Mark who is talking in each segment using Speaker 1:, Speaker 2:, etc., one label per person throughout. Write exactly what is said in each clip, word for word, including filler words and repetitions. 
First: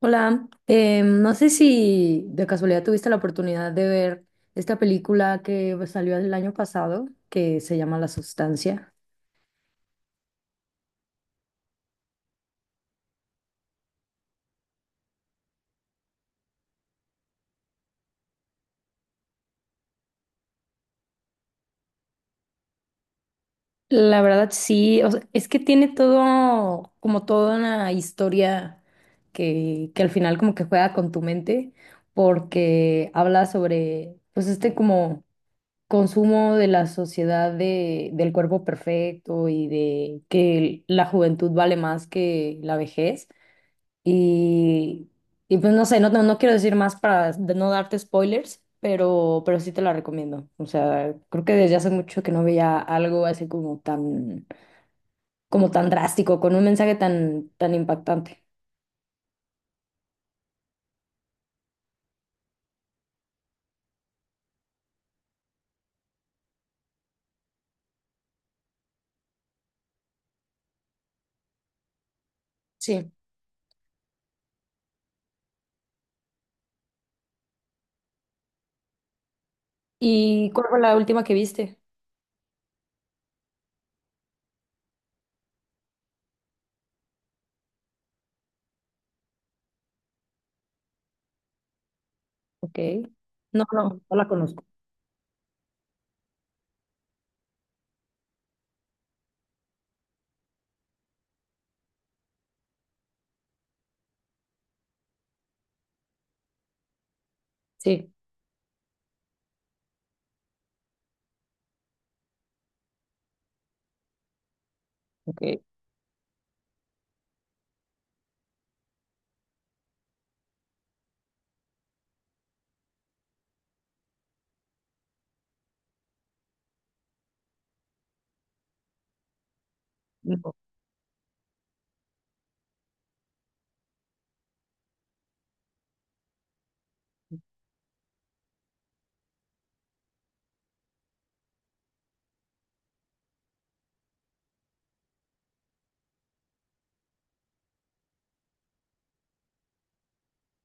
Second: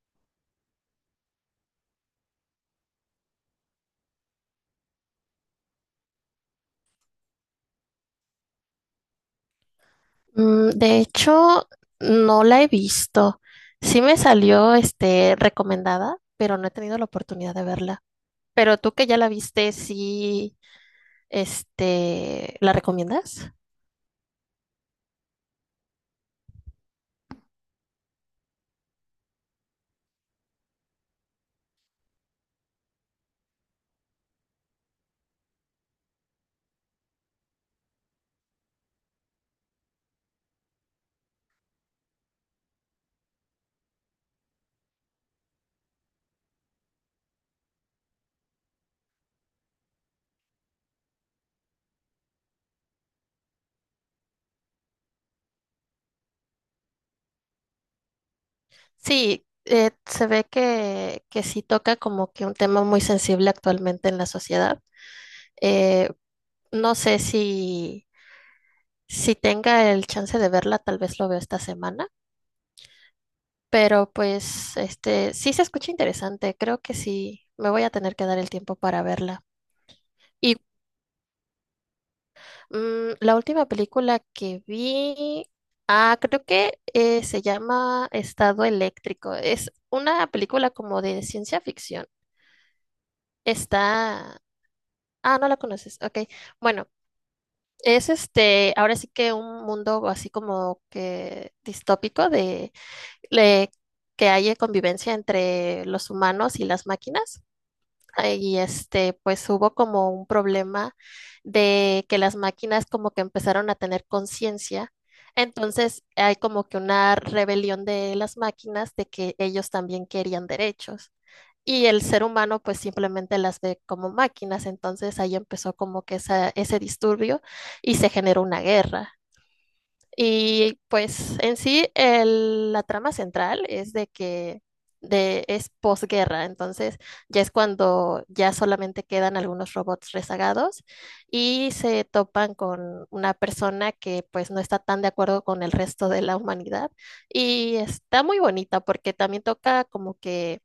Speaker 1: Hola, eh, no sé si de casualidad tuviste la oportunidad de ver esta película que pues, salió el año pasado, que se llama La Sustancia.
Speaker 2: Mm, de hecho, no la he visto. Sí me salió, este, recomendada, pero no he tenido la oportunidad de verla. Pero tú que ya la viste, sí, este, ¿la recomiendas?
Speaker 1: La verdad sí, o sea, es que tiene todo, como toda una historia que, que al final como que juega con tu mente, porque habla sobre pues este como consumo de la sociedad de, del cuerpo perfecto y de que la juventud vale más que la vejez. Y, y pues no sé, no, no, no quiero decir más para de no darte spoilers, pero, pero sí te la recomiendo. O sea, creo que desde hace mucho que no veía algo así como tan, como tan drástico, con un mensaje tan, tan impactante.
Speaker 2: Sí, eh, se ve que, que sí toca como que un tema muy sensible actualmente en la sociedad. Eh, no sé si, si tenga el chance de verla, tal vez lo veo esta semana.
Speaker 1: Sí.
Speaker 2: Pero pues, este, sí se escucha interesante. Creo que sí, me voy a tener que dar el tiempo para verla.
Speaker 1: ¿Y
Speaker 2: Y
Speaker 1: cuál fue la última que viste?
Speaker 2: mm, la última película que vi, ah, creo que eh, se llama Estado Eléctrico. Es una película como de ciencia ficción.
Speaker 1: Ok. No, no, no la
Speaker 2: Está,
Speaker 1: conozco.
Speaker 2: ah, no la conoces. Ok, bueno, es este, ahora sí que un mundo así como que distópico de, le- que haya convivencia entre los humanos y las máquinas.
Speaker 1: Sí,
Speaker 2: eh, Y este, pues hubo como un problema de que las máquinas como que empezaron a tener conciencia.
Speaker 1: ok.
Speaker 2: Entonces hay como que una rebelión de las máquinas de que ellos también querían derechos. Y el ser humano pues simplemente las ve como máquinas. Entonces ahí empezó como que esa, ese disturbio y se generó una guerra.
Speaker 1: No,
Speaker 2: Y pues en sí el- la trama central es de que de, es posguerra, entonces ya es cuando ya solamente quedan algunos robots rezagados y se topan con una persona que pues no está tan de acuerdo con el resto de la humanidad y está muy bonita porque también toca como que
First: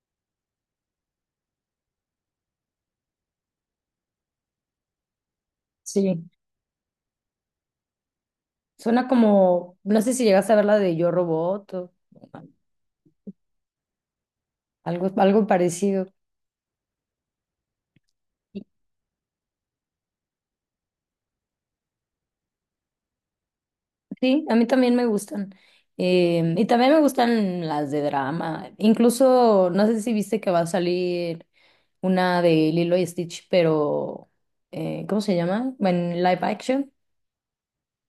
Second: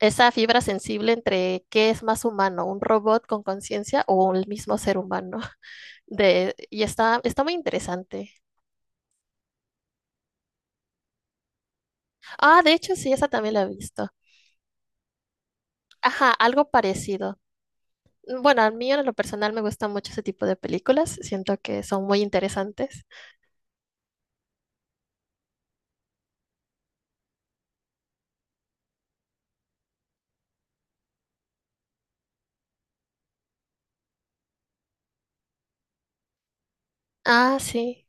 Speaker 2: esa fibra sensible entre qué es más humano, un robot con conciencia o el mismo ser humano
Speaker 1: sí.
Speaker 2: de, y está, está muy interesante.
Speaker 1: Suena como, no sé si llegaste a ver la de Yo Robot o
Speaker 2: Ah, de hecho, sí, esa también la he visto.
Speaker 1: algo, algo parecido.
Speaker 2: Ajá, algo parecido. Bueno, a mí en lo personal me gusta mucho ese tipo de películas. Siento que son muy interesantes.
Speaker 1: Sí, a mí también me gustan. Eh, y también me gustan las de drama. Incluso, no sé si viste que va a salir una de Lilo y Stitch, pero eh, ¿cómo se llama? Bueno, en live action.
Speaker 2: Ah, sí.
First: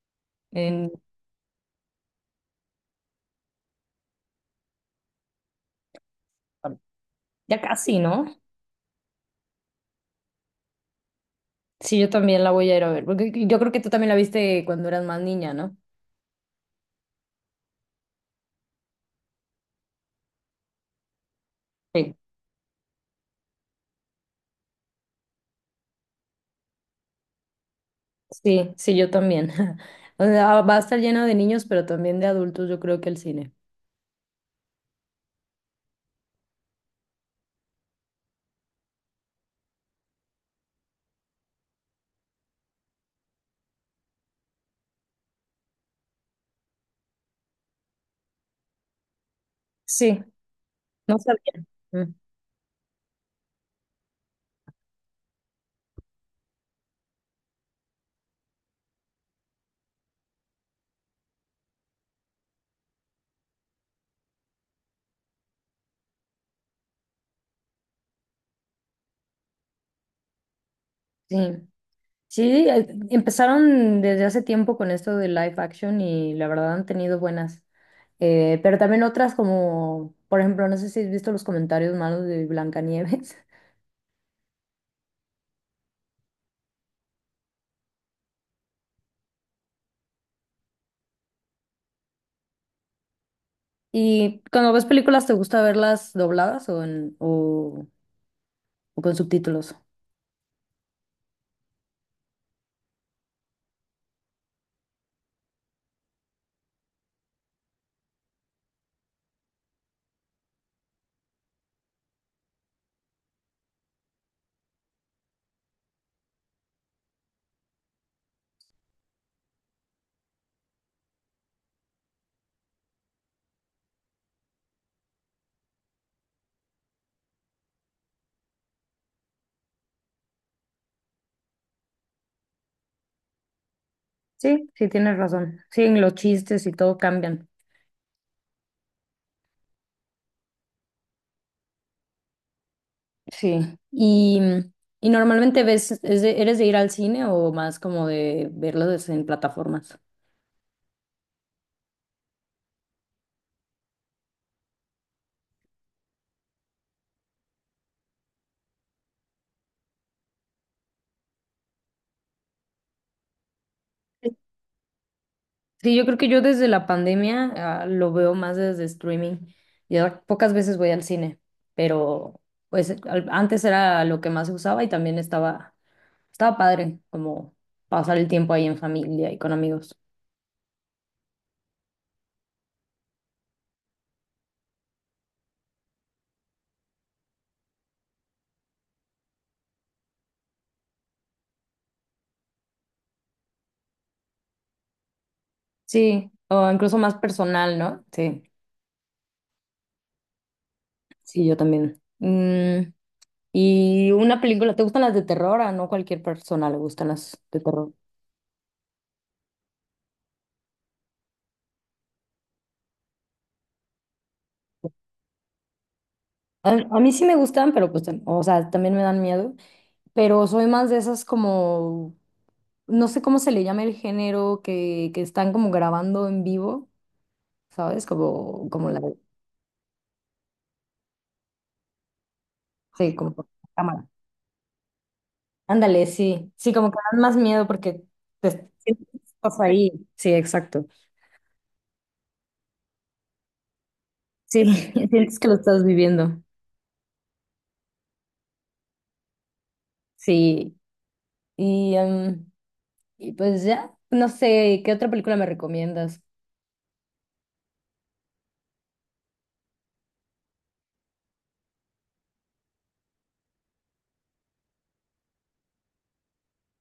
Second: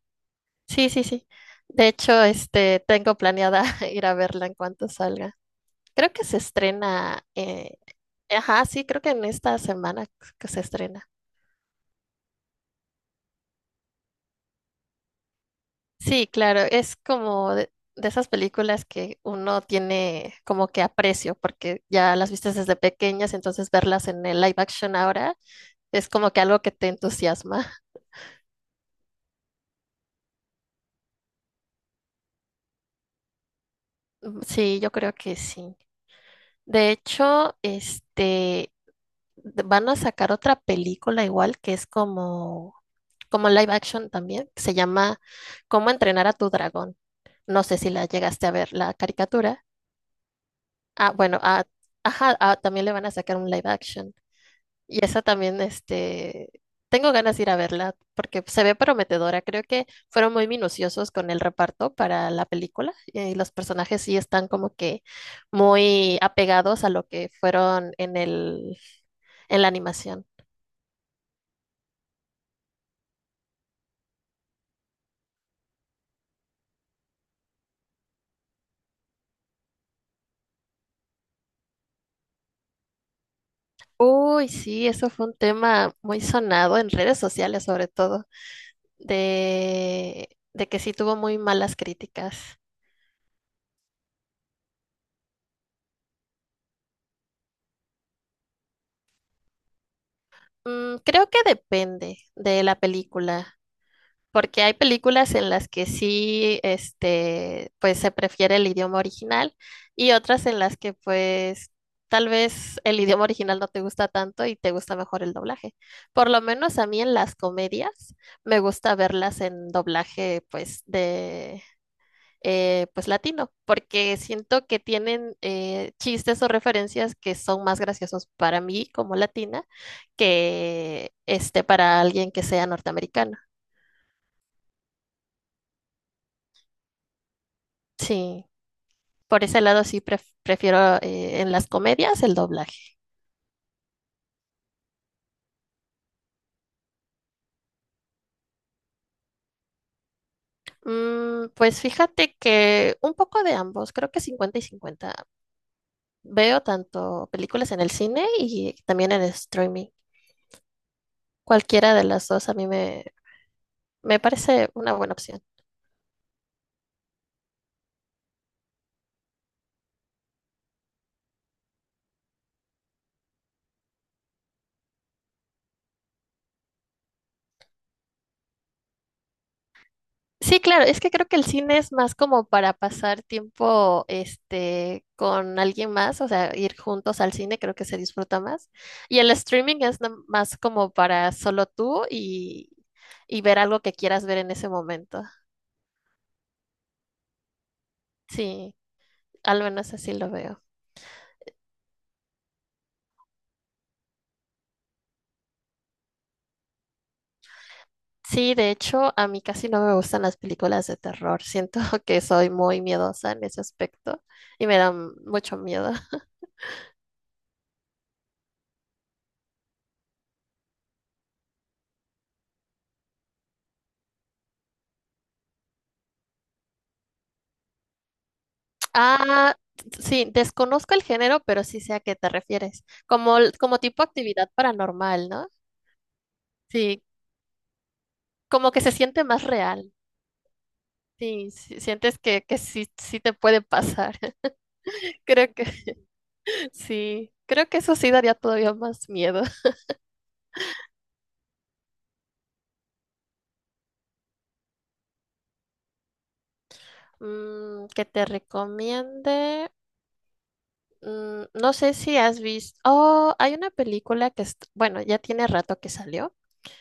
Speaker 2: Sí,
Speaker 1: En,
Speaker 2: sí, sí. De hecho, este, tengo planeada ir a verla en cuanto salga. Creo que se estrena.
Speaker 1: ya
Speaker 2: eh,
Speaker 1: casi, ¿no?
Speaker 2: Ajá, sí, creo que en esta semana que se estrena.
Speaker 1: Sí, yo también la voy a ir a ver, porque yo creo que tú también la viste cuando eras más niña, ¿no?
Speaker 2: Sí, claro, es como de, de esas películas que uno tiene como que aprecio, porque
Speaker 1: Sí.
Speaker 2: ya las viste desde pequeñas, entonces verlas en el live action ahora. Es como que algo que te entusiasma.
Speaker 1: Sí, sí, yo también. O sea, va a estar lleno de niños, pero también de adultos, yo creo que el cine.
Speaker 2: Sí, yo creo que sí. De hecho, este, de- van a sacar otra película igual que es como, como live action también, que se llama ¿Cómo entrenar a tu dragón? No sé si la llegaste a ver, la caricatura.
Speaker 1: Sí,
Speaker 2: Ah,
Speaker 1: no
Speaker 2: bueno, ah,
Speaker 1: sabía. Mm,
Speaker 2: ajá, ah, también le van a sacar un live action. Y esa también, este, tengo ganas de ir a verla porque se ve prometedora. Creo que fueron muy minuciosos con el reparto para la película eh, y los personajes sí están como que muy apegados a lo que fueron en el, en la animación.
Speaker 1: sí. Sí, eh, empezaron desde hace tiempo con esto de live action y la verdad han tenido buenas. Eh, pero también otras como, por ejemplo, no sé si has visto los comentarios malos de Blancanieves.
Speaker 2: Uy, sí, eso fue un tema muy sonado en redes sociales sobre todo, de, de que sí tuvo muy malas críticas.
Speaker 1: Y cuando ves películas, ¿te gusta verlas dobladas o, en, o, o con subtítulos?
Speaker 2: Mm, creo que depende de la película. Porque hay películas en las que sí, este, pues se prefiere el idioma original y otras en las que pues tal vez el idioma original no te gusta tanto y te gusta mejor el doblaje. Por lo menos a mí en las comedias me gusta verlas en doblaje pues de eh, pues latino, porque siento que tienen eh, chistes o referencias que son más graciosos para mí como latina que este para alguien que sea norteamericano.
Speaker 1: Sí, sí, tienes razón. Sí, los chistes y todo cambian.
Speaker 2: Sí. Por ese lado sí pref- prefiero eh, en las comedias el doblaje.
Speaker 1: Sí. Y, y normalmente ves, es de- ¿eres de ir al cine o más como de verlos en plataformas?
Speaker 2: Mm, pues fíjate que un poco de ambos, creo que cincuenta y cincuenta. Veo tanto películas en el cine y también en streaming. Cualquiera de las dos a mí me, me parece una buena opción.
Speaker 1: Sí, yo creo que yo desde la pandemia, ah, lo veo más desde streaming. Ya pocas veces voy al cine, pero pues al- antes era lo que más se usaba y también estaba, estaba padre como pasar el tiempo ahí en familia y con amigos.
Speaker 2: Sí, claro, es que creo que el cine es más como para pasar tiempo, este, con alguien más, o sea, ir juntos al cine, creo que se disfruta más. Y el streaming es nam- más como para solo tú y, y ver algo que quieras ver en ese momento.
Speaker 1: Sí, o incluso más personal, ¿no? Sí,
Speaker 2: Sí, al menos así lo veo.
Speaker 1: sí, yo también. Mm, y una película, ¿te gustan las de terror? A no cualquier persona le gustan las de terror.
Speaker 2: Sí, de hecho, a mí casi no me gustan las películas de terror. Siento que soy muy miedosa en ese aspecto y me dan mucho miedo.
Speaker 1: A, a mí sí me gustan, pero pues, tam- o sea, también me dan miedo, pero soy más de esas como no sé cómo se le llama el género que, que están como grabando en vivo, ¿sabes? Como, como la,
Speaker 2: Ah, sí, desconozco el género, pero sí sé a qué te refieres.
Speaker 1: sí, como
Speaker 2: Como,
Speaker 1: por
Speaker 2: el- como tipo
Speaker 1: cámara.
Speaker 2: actividad paranormal, ¿no?
Speaker 1: Ándale, sí, sí, como que
Speaker 2: Sí,
Speaker 1: dan más miedo porque te
Speaker 2: como que se
Speaker 1: sientes que
Speaker 2: siente más
Speaker 1: estás ahí.
Speaker 2: real.
Speaker 1: Sí, exacto.
Speaker 2: Sí, sí, sientes que, que sí, sí te puede pasar.
Speaker 1: Sí, sientes que
Speaker 2: Creo
Speaker 1: lo estás
Speaker 2: que
Speaker 1: viviendo.
Speaker 2: sí, creo que eso sí daría todavía más miedo.
Speaker 1: Sí, y, em, y pues ya, no sé, ¿qué otra película me recomiendas?
Speaker 2: Mm, que te recomiende. Mm, no sé si has visto. Oh, hay una película que, est- bueno, ya tiene rato que salió,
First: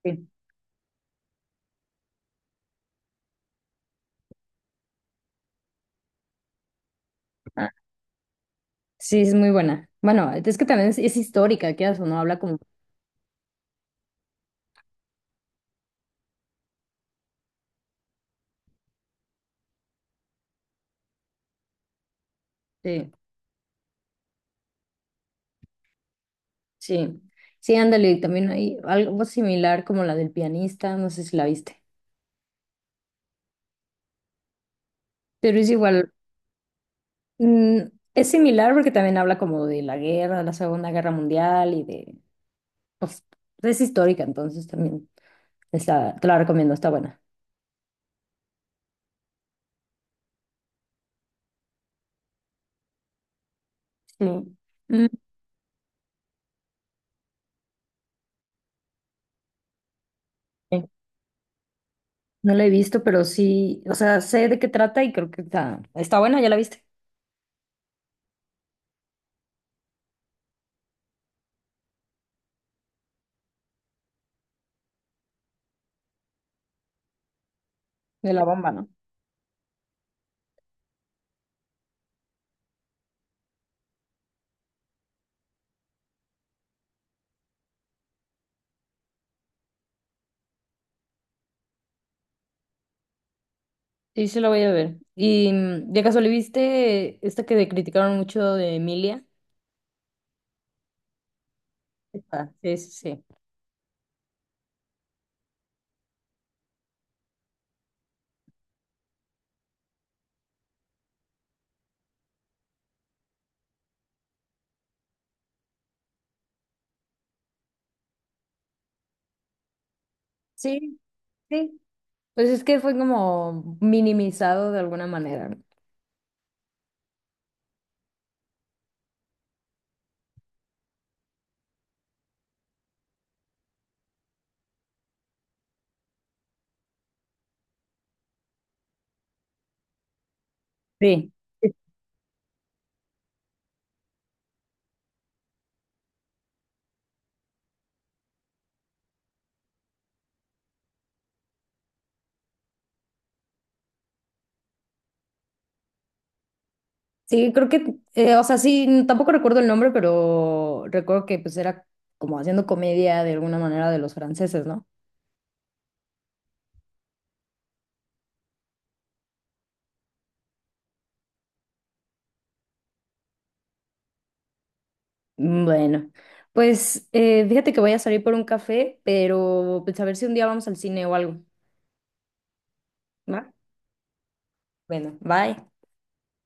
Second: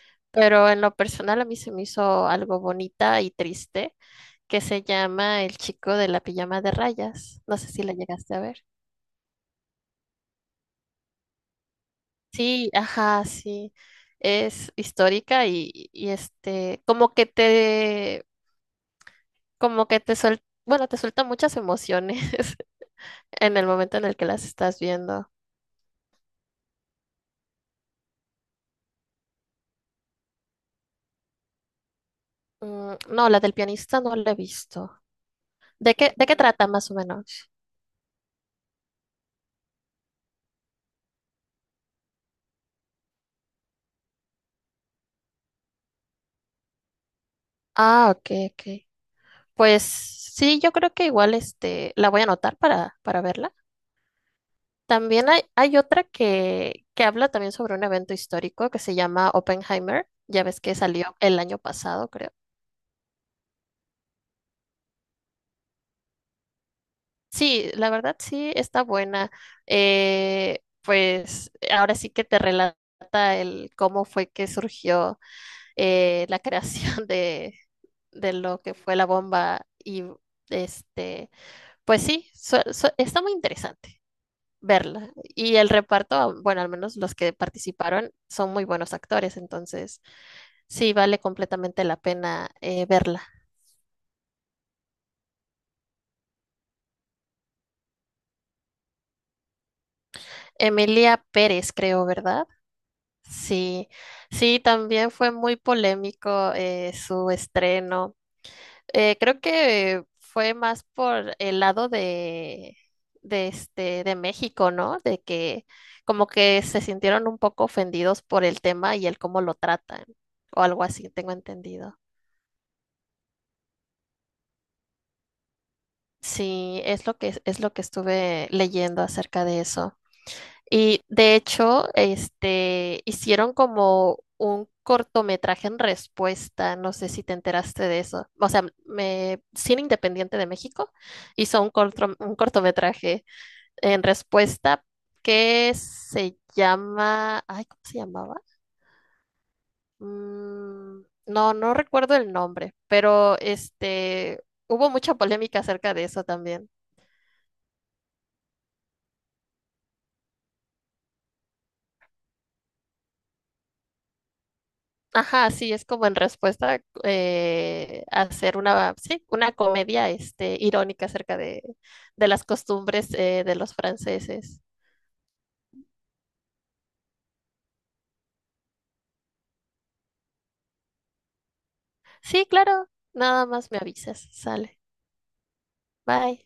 Speaker 1: Sí,
Speaker 2: pero en lo personal a mí se me hizo algo bonita y triste. Que se llama El chico de la pijama de rayas. No sé
Speaker 1: ah,
Speaker 2: si la llegaste a ver.
Speaker 1: sí, es muy buena. Bueno, es que también es, es histórica, quieras o no, habla como
Speaker 2: Sí, ajá, sí. Es histórica y, y, este, como que te, como que te suelta, bueno, te suelta muchas emociones
Speaker 1: sí.
Speaker 2: en el momento en el que las estás viendo.
Speaker 1: Sí, sí, ándale, también hay algo similar como la del pianista, no sé si la viste,
Speaker 2: Mm, no, la del pianista no la he visto.
Speaker 1: pero es
Speaker 2: ¿De
Speaker 1: igual,
Speaker 2: qué, de qué trata más o menos?
Speaker 1: mm, es similar porque también habla como de la guerra, la Segunda Guerra Mundial y de, pues, es histórica, entonces también está, te la recomiendo, está buena.
Speaker 2: Ah, ok, ok. Pues sí, yo creo que igual este, la voy a anotar para, para verla.
Speaker 1: Sí. Mm,
Speaker 2: También hay, hay otra que, que habla también sobre un evento histórico que se llama Oppenheimer. Ya ves que
Speaker 1: sí.
Speaker 2: salió el año pasado, creo.
Speaker 1: No la he visto, pero sí, o sea, sé de qué trata y creo que está, está buena, ya la viste,
Speaker 2: Sí, la verdad sí está buena. Eh, pues ahora sí que te relata el cómo fue que surgió eh, la creación de, de
Speaker 1: de la
Speaker 2: lo
Speaker 1: bomba,
Speaker 2: que
Speaker 1: ¿no?
Speaker 2: fue la bomba. Y este, pues sí, su- su- está muy interesante verla. Y el reparto, bueno, al menos los que participaron son muy buenos actores, entonces. Sí, vale completamente la pena eh, verla.
Speaker 1: Sí, sí la voy a ver. Y mm, de casualidad, ¿viste esta que criticaron mucho de Emilia?
Speaker 2: Emilia Pérez, creo, ¿verdad?
Speaker 1: Esta, sí, sí, sí.
Speaker 2: Sí, sí, también fue muy polémico eh, su estreno. Eh, creo que fue más por el lado de, de este, de México, ¿no? De que como que se sintieron un poco ofendidos por el tema y el cómo lo tratan, o algo
Speaker 1: Sí,
Speaker 2: así, tengo
Speaker 1: sí,
Speaker 2: entendido.
Speaker 1: pues es que fue como minimizado de alguna manera.
Speaker 2: Sí, es lo que, es lo que estuve leyendo acerca de eso. Y de hecho, este, hicieron como un cortometraje en respuesta, no sé si te enteraste de eso. O sea, me, Cine Independiente de México
Speaker 1: Sí.
Speaker 2: hizo un corto- un cortometraje en respuesta que se llama, ay, ¿cómo se llamaba? Mm, no, no recuerdo el nombre, pero este, hubo mucha polémica acerca de eso también.
Speaker 1: Sí, creo que, eh, o sea, sí, tampoco recuerdo el nombre, pero recuerdo que pues era como haciendo comedia de alguna manera de los franceses, ¿no?
Speaker 2: Ajá, sí, es como en respuesta eh, hacer una, sí, una comedia este, irónica acerca de, de las costumbres eh, de los franceses.
Speaker 1: Mm, bueno, pues eh, fíjate que voy a salir por un café, pero pues a ver si un día vamos al cine o algo,
Speaker 2: Sí, claro, nada
Speaker 1: ¿va?
Speaker 2: más me avisas, sale.
Speaker 1: Bueno, bye.
Speaker 2: Bye.